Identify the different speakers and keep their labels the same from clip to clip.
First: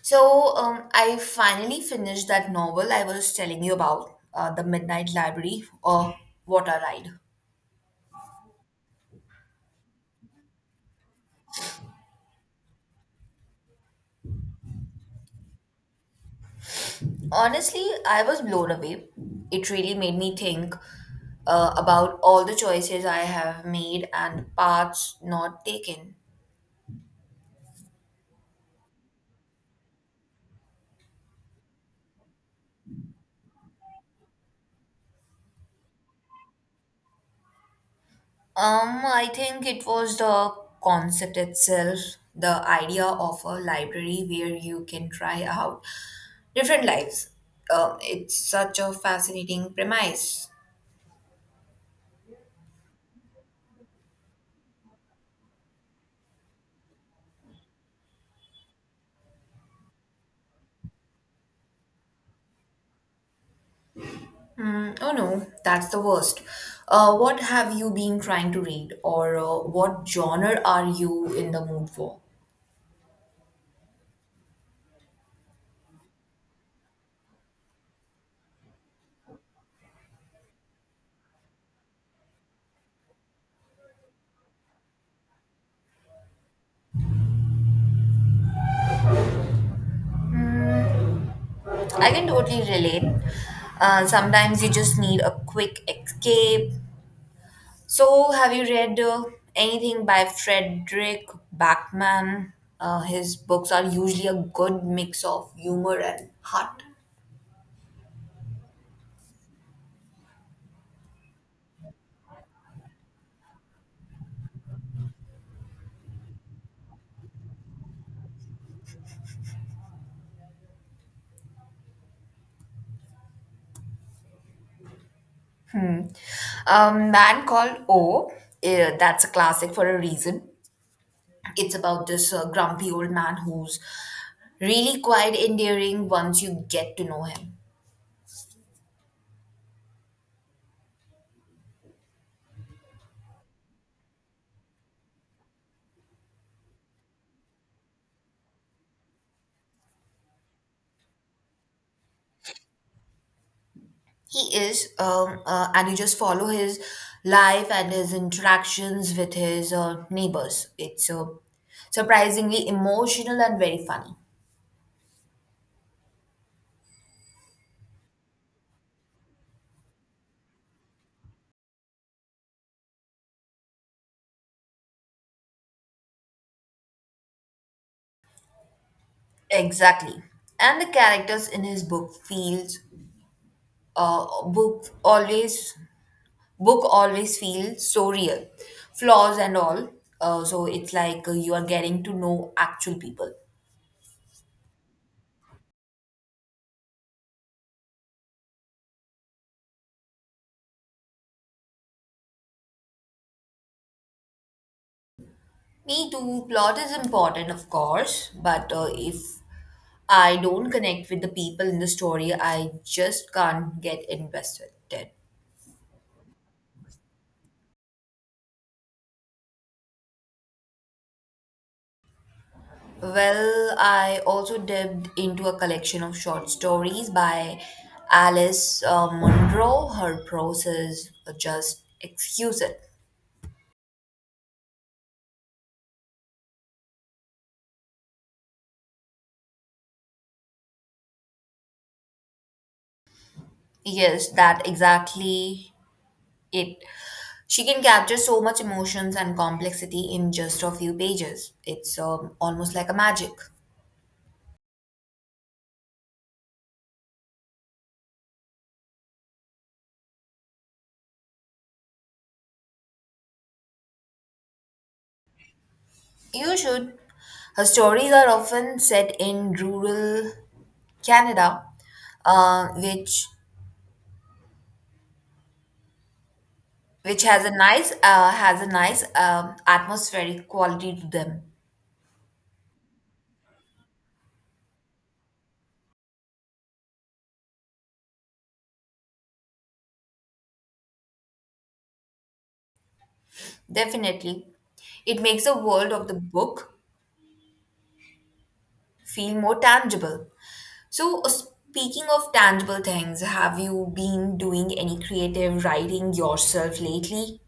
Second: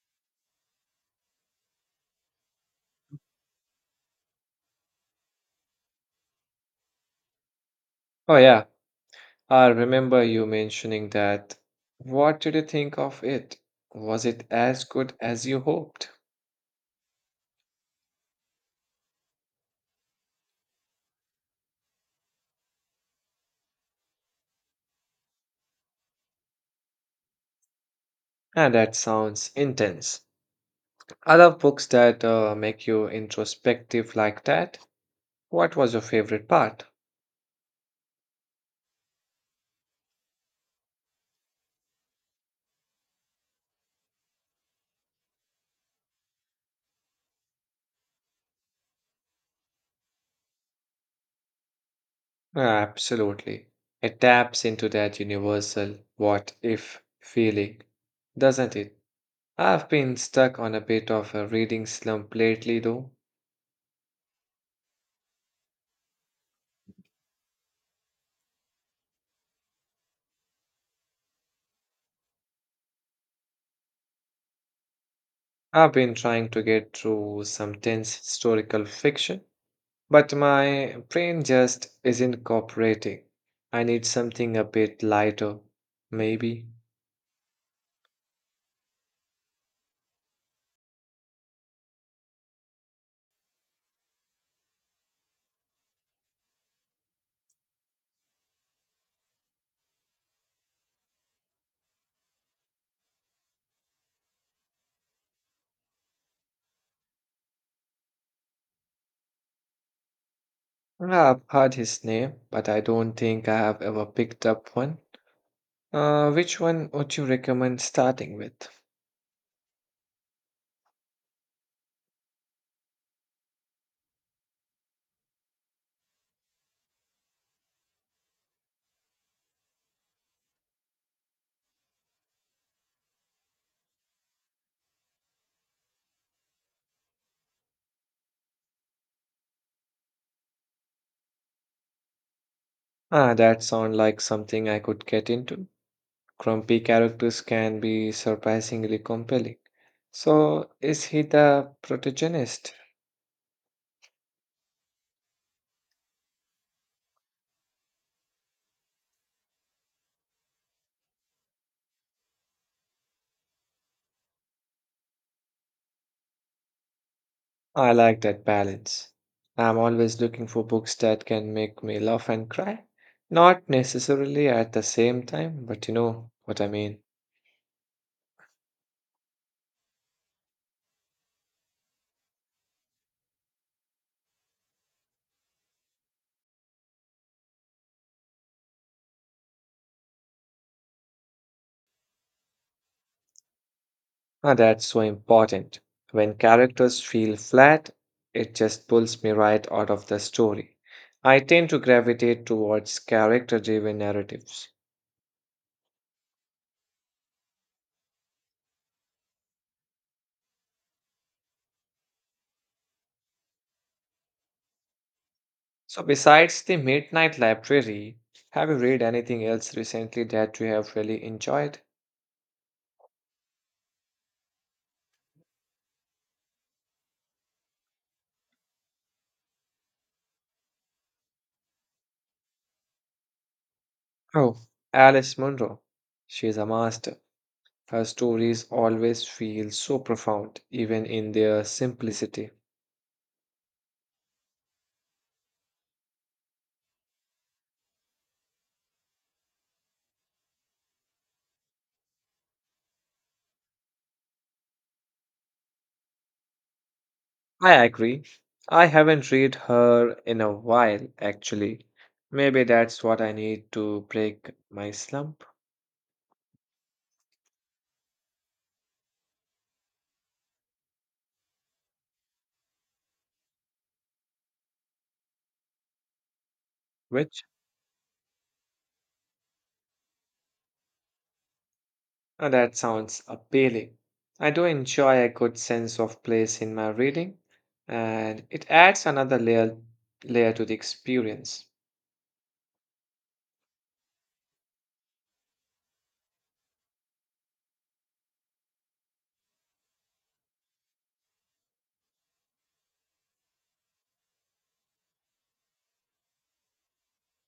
Speaker 1: So, I finally finished that novel I was telling you about, The Midnight Library or Water Ride.
Speaker 2: Oh, yeah. I remember you mentioning that. What did you think of it? Was it as good as you hoped?
Speaker 1: Honestly, I was blown away. It really made me think about all the choices I have made and paths not taken.
Speaker 2: And that sounds intense. I love books that make you introspective like that. What was your favorite part?
Speaker 1: I think it was the concept itself, the idea of a library where you can try out different lives. It's such a fascinating premise.
Speaker 2: Ah, absolutely. It taps into that universal what if feeling, doesn't it? I've been stuck on a bit of a reading slump lately, though.
Speaker 1: Oh no, that's the worst. What have you been trying to read, or what genre are you in the mood for?
Speaker 2: I've been trying to get through some tense historical fiction, but my brain just isn't cooperating. I need something a bit lighter, maybe.
Speaker 1: I can totally relate. Sometimes you just need a quick escape. So, have you read anything by Frederick Backman? His books are usually a good mix of humor and heart.
Speaker 2: Yeah, I've heard his name, but I don't think I have ever picked up one. Which one would you recommend starting with?
Speaker 1: Hmm. Man Called O, that's a classic for a reason. It's about this grumpy old man who's really quite endearing once you get to know him.
Speaker 2: Ah, that sounds like something I could get into. Grumpy characters can be surprisingly compelling. So, is he the protagonist?
Speaker 1: He is, and you just follow his life and his interactions with his neighbors. It's surprisingly emotional and very funny.
Speaker 2: I like that balance. I'm always looking for books that can make me laugh and cry. Not necessarily at the same time, but you know what I mean.
Speaker 1: Exactly. And the characters in his book feels uh book always book always feels so real. Flaws and all. So it's like you are getting to know actual people.
Speaker 2: Ah, that's so important. When characters feel flat, it just pulls me right out of the story. I tend to gravitate towards character driven narratives.
Speaker 1: Me too. Plot is important, of course, but if I don't connect with the people in the story, I just can't get invested.
Speaker 2: So, besides The Midnight Library, have you read anything else recently that you have really enjoyed?
Speaker 1: Well, I also dipped into a collection of short stories by Alice Munro. Her prose is just exquisite.
Speaker 2: Oh, Alice Munro. She's a master. Her stories always feel so profound, even in their simplicity.
Speaker 1: Yes, that exactly it. She can capture so much emotions and complexity in just a few pages. It's almost like a magic.
Speaker 2: I agree. I haven't read her in a while, actually. Maybe that's what I need to break my slump,
Speaker 1: You should. Her stories are often set in rural Canada, uh, which which has
Speaker 2: which
Speaker 1: a nice has a nice atmospheric quality to them.
Speaker 2: that sounds appealing. I do enjoy a good sense of place in my reading, and it adds another layer to the experience.
Speaker 1: Definitely, it makes the world of the book feel more tangible. So, speaking of tangible things, have you been doing any creative writing yourself lately?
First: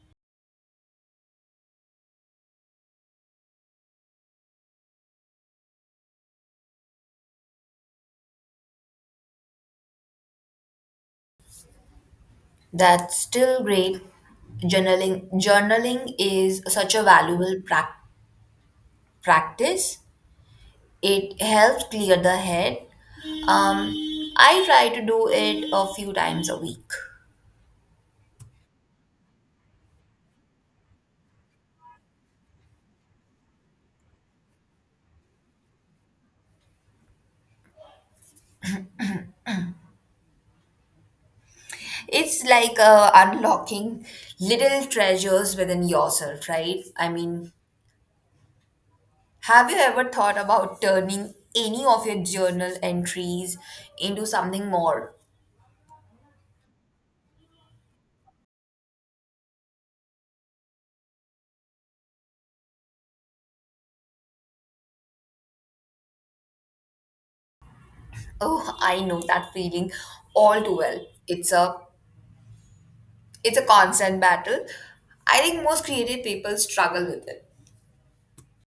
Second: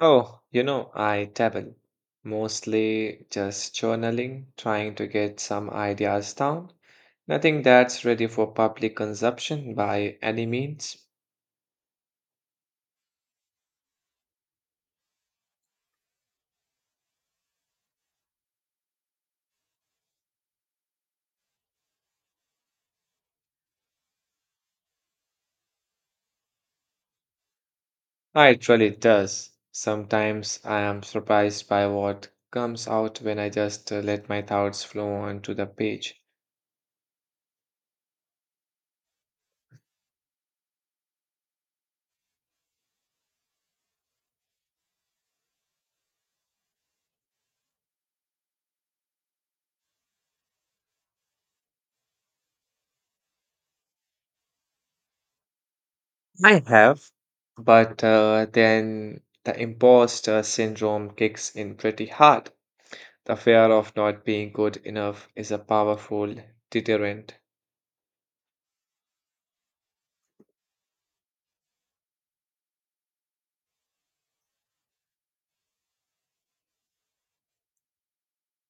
Speaker 2: Oh, you know, I dabble. Mostly just journaling, trying to get some ideas down. Nothing that's ready for public consumption by any means.
Speaker 1: That's still great. Journaling is such a valuable practice. It helps clear the head. Um, I try to do it a few times a week.
Speaker 2: Ah, it really does. Sometimes I am surprised by what comes out when I just let my thoughts flow onto the page.
Speaker 1: It's like unlocking little treasures within yourself, right? I mean, have you ever thought about turning any of your journal entries into something more?
Speaker 2: I have, but then the imposter syndrome kicks in pretty hard. The fear of not being good enough is a powerful deterrent.
Speaker 1: Oh, I know that feeling all too well. It's a constant battle. I think most creative people struggle with it.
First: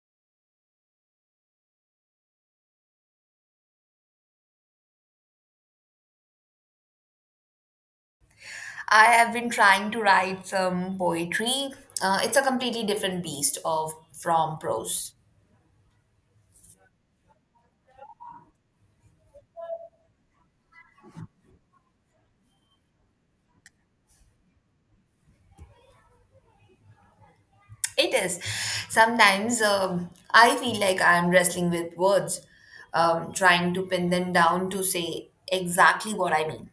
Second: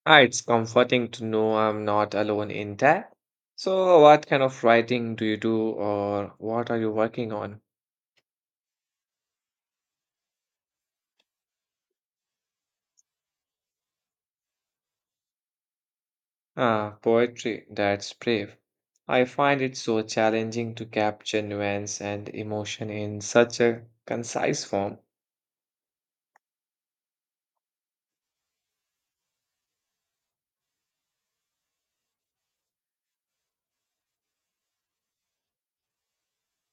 Speaker 2: Ah, it's comforting to know I'm not alone in that. So, what kind of writing do you do, or what are you working on?
Speaker 1: I have been trying to write some poetry. It's a completely different beast of from prose.
Speaker 2: Ah, poetry, that's brave. I find it so challenging to capture nuance and emotion in such a concise form.
Speaker 1: It is. Sometimes I feel like I'm wrestling with words, trying to pin them down to say exactly what I mean.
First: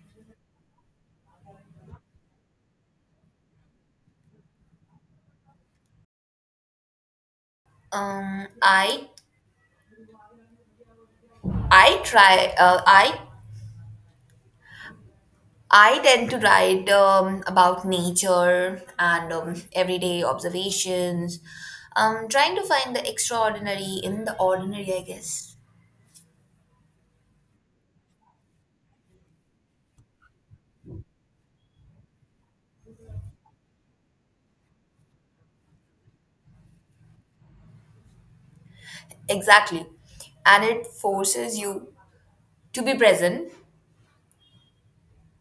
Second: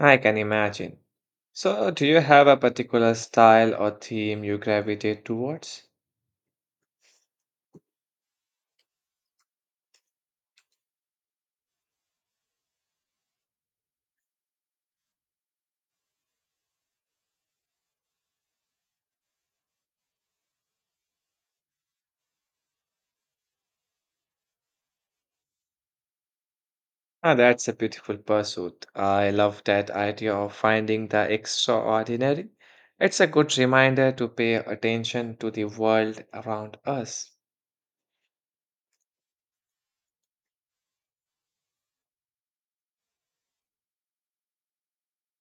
Speaker 2: I can imagine. So, do you have a particular style or theme you gravitate towards?
Speaker 1: Um, I I try. I tend to write about nature and everyday observations. Trying to find the extraordinary in the ordinary, I guess.
Speaker 2: Ah, that's a beautiful pursuit. I love that idea of finding the extraordinary. It's a good reminder to pay attention to the world around us.
Speaker 1: Exactly. And it forces you to be present,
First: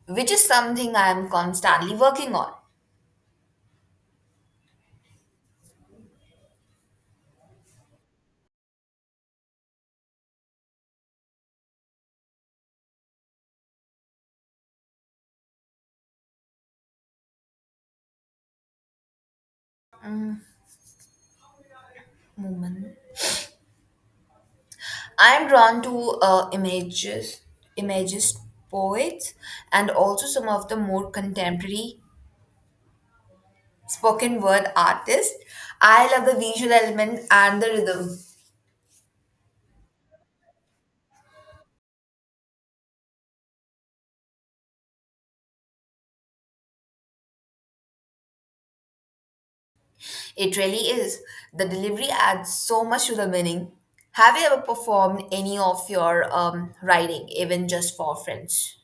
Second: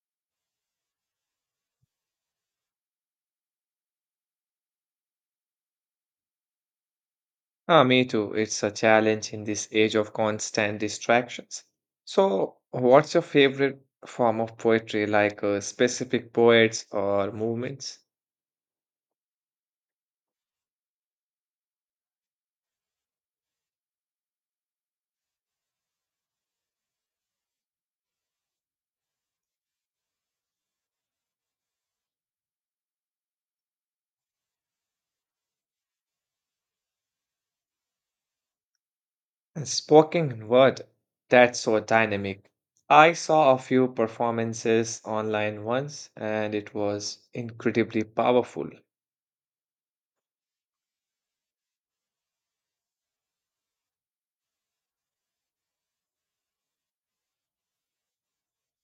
Speaker 1: which is something I am constantly working on.
Speaker 2: Ah, me too. It's a challenge in this age of constant distractions. So, what's your favorite form of poetry, like specific poets or movements?
Speaker 1: I am drawn to imagist poets, and also some of the more contemporary spoken word artists. I love the visual element and the rhythm.
Speaker 2: And spoken word, that's so dynamic. I saw a few performances online once and it was incredibly powerful.
Speaker 1: It really is. The delivery adds so much to the meaning. Have you ever performed any of your writing, even just for friends?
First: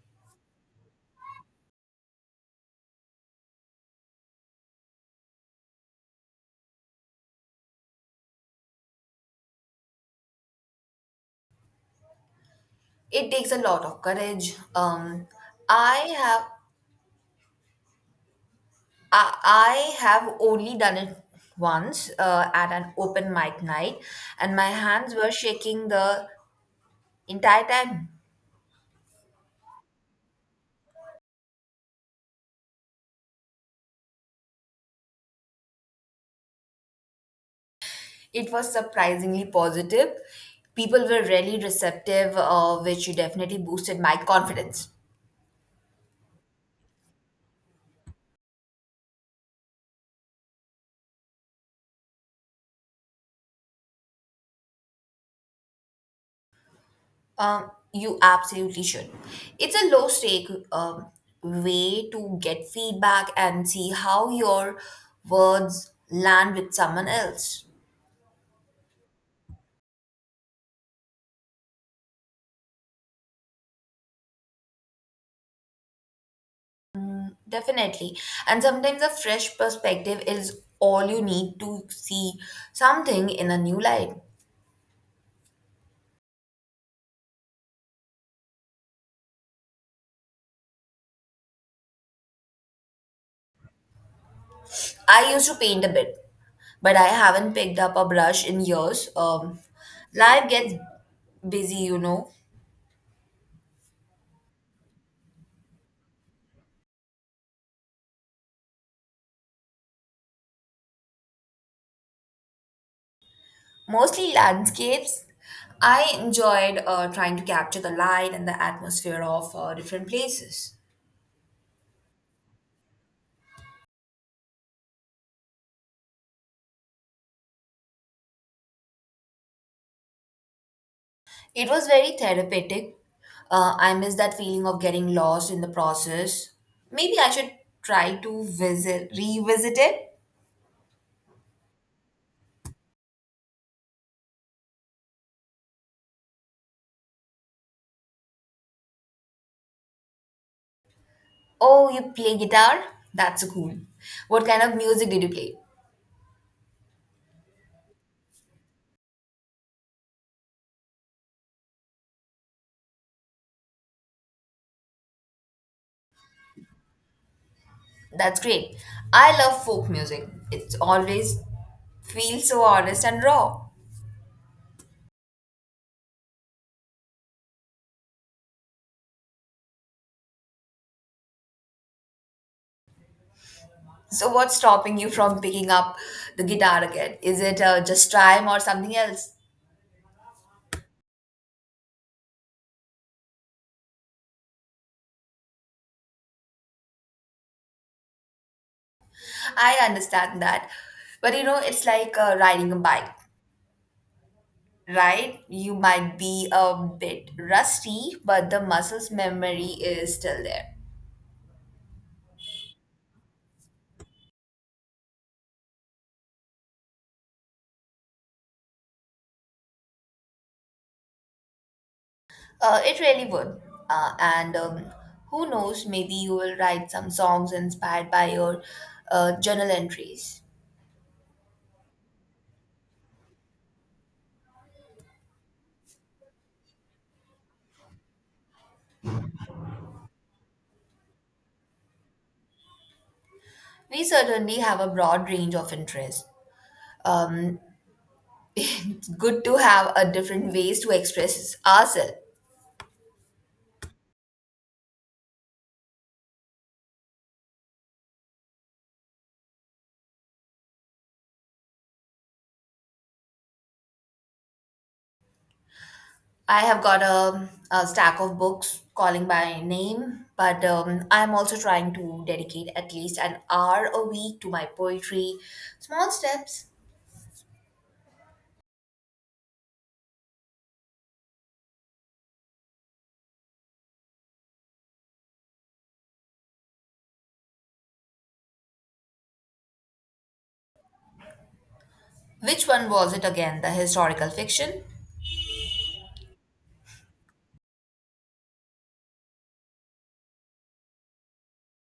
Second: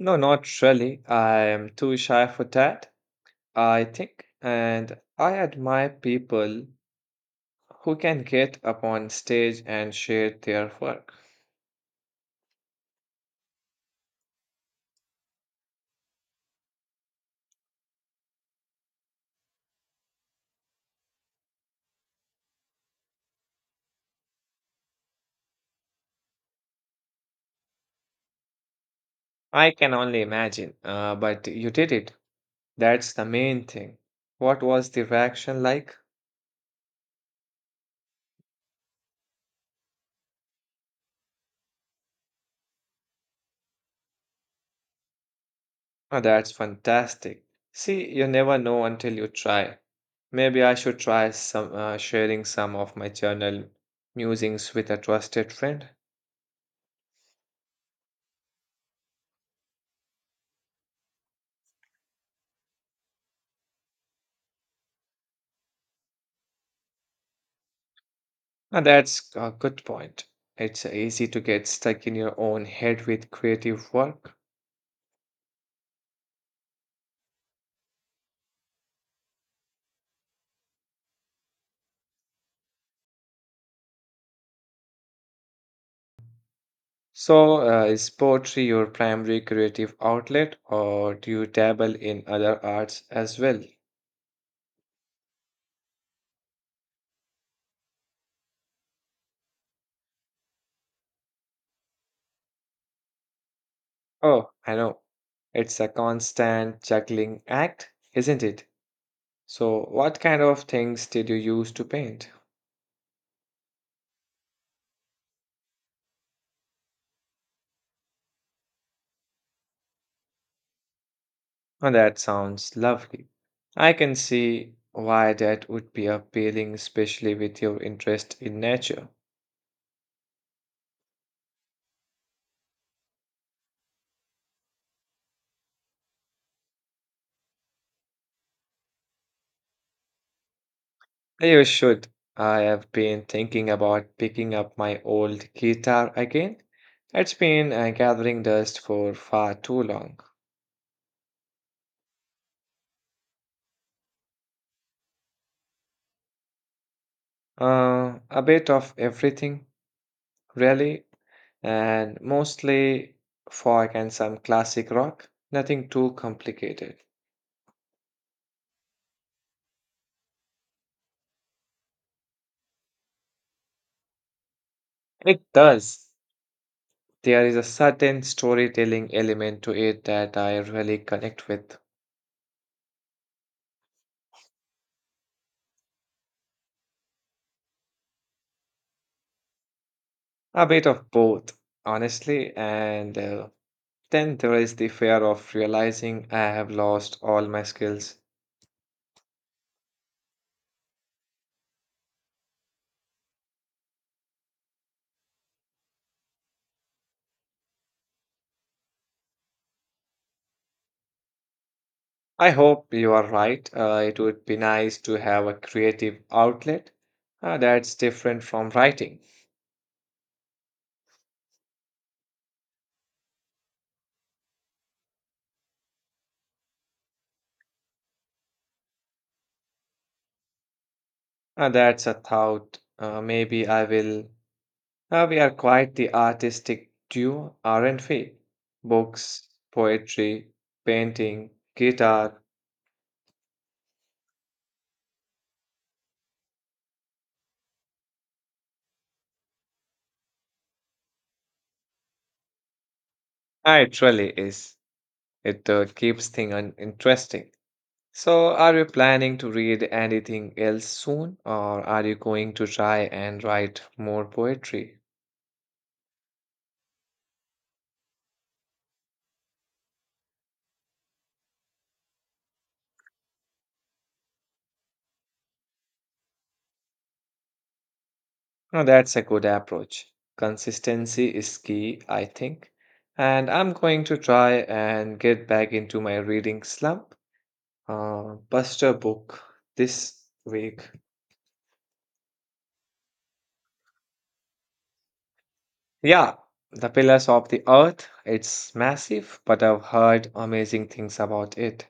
Speaker 2: No, not really. I am too shy for that, I think. And I admire people who can get up on stage and share their work.
Speaker 1: It takes a lot of courage. I have I have only done it once at an open mic night, and my hands were shaking the entire time.
Speaker 2: I can only imagine, but you did it. That's the main thing. What was the reaction like?
Speaker 1: It was surprisingly positive. People were really receptive, which definitely boosted my confidence.
Speaker 2: Oh, that's fantastic. See, you never know until you try. Maybe I should try some sharing some of my journal musings with a trusted friend.
Speaker 1: You absolutely should. It's a low stake way to get feedback and see how your words land with someone else.
Speaker 2: Ah, that's a good point. It's easy to get stuck in your own head with creative work.
Speaker 1: Definitely. And sometimes a fresh perspective is all you need to see something in a new light.
Speaker 2: So, is poetry your primary creative outlet, or do you dabble in other arts as well?
Speaker 1: I used to paint a bit, but I haven't picked up a brush in years. Life gets busy, you know,
Speaker 2: Oh, I know. It's a constant juggling act, isn't it? So, what kind of things did you use to paint?
Speaker 1: mostly landscapes. I enjoyed trying to capture the light and the atmosphere of different places.
Speaker 2: Oh, that sounds lovely. I can see why that would be appealing, especially with your interest in nature.
Speaker 1: It was very therapeutic. I miss that feeling of getting lost in the process. Maybe I should try to visit, revisit it.
Speaker 2: You should. I have been thinking about picking up my old guitar again. It's been gathering dust for far too long.
Speaker 1: Oh, you play guitar? That's cool. What kind of music did you play?
Speaker 2: A bit of everything, really, and mostly folk and some classic rock. Nothing too complicated.
Speaker 1: That's great. I love folk music. It's always feels so honest and raw.
Speaker 2: It does. There is a certain storytelling element to it that I really connect with.
Speaker 1: So what's stopping you from picking up the guitar again? Is it just time or something else?
Speaker 2: A bit of both, honestly, and then there is the fear of realizing I have lost all my skills.
Speaker 1: I understand that. But you know, it's like riding a bike. Right? You might be a bit rusty, but the muscle's memory is still there.
Speaker 2: I hope you are right. It would be nice to have a creative outlet that's different from writing.
Speaker 1: It really would. And Who knows, maybe you will write some songs inspired by your journal entries.
Speaker 2: That's a thought. Maybe I will. We are quite the artistic duo, aren't we? Books, poetry, painting, guitar.
Speaker 1: We certainly have a broad range of interests. Um, it's good to have a different ways to express ourselves.
Speaker 2: It really is. It keeps things interesting. So, are you planning to read anything else soon, or are you going to try and write more poetry?
Speaker 1: I have got a stack of books calling by name, but I'm also trying to dedicate at least an hour a week to my poetry. Small steps.
Speaker 2: No, that's a good approach. Consistency is key, I think. And I'm going to try and get back into my reading slump. Buster book this week.
Speaker 1: Which one was it again? The historical fiction?
Speaker 2: Yeah, The Pillars of the Earth. It's massive, but I've heard amazing things about it.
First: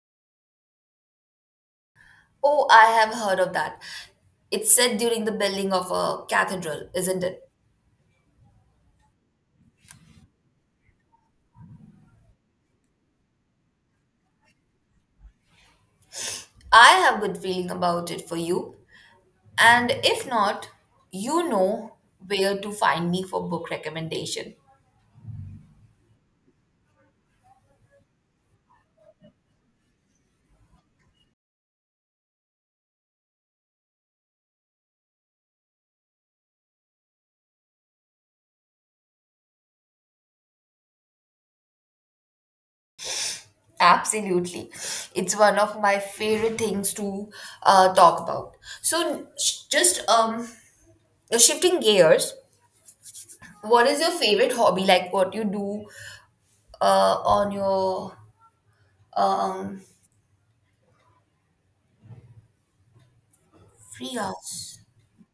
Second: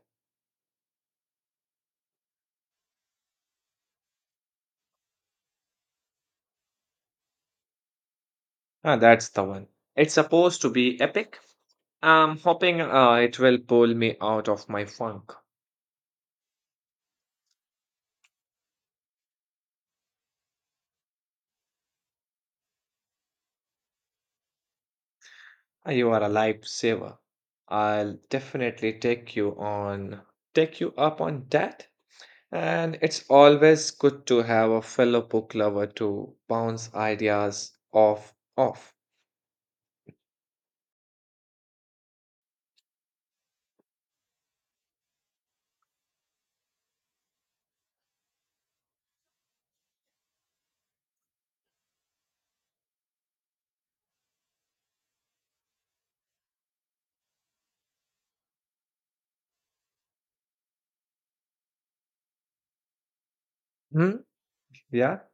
Speaker 1: Oh, I have heard of that. It's set during the building of a cathedral, isn't it?
Speaker 2: Ah, that's the one. It's supposed to be epic. I'm hoping it will pull me out of my funk.
Speaker 1: I have good feeling about it for you. And if not, you know where to find me for book recommendation.
Speaker 2: You are a lifesaver. I'll definitely take you up on that. And it's always good to have a fellow book lover to bounce ideas off.
Speaker 1: Absolutely. It's one of my favorite things to talk about. So, just shifting gears, what is your favorite hobby? Like what you do on your um, free
Speaker 2: Hmm?
Speaker 1: hours?
Speaker 2: Yeah.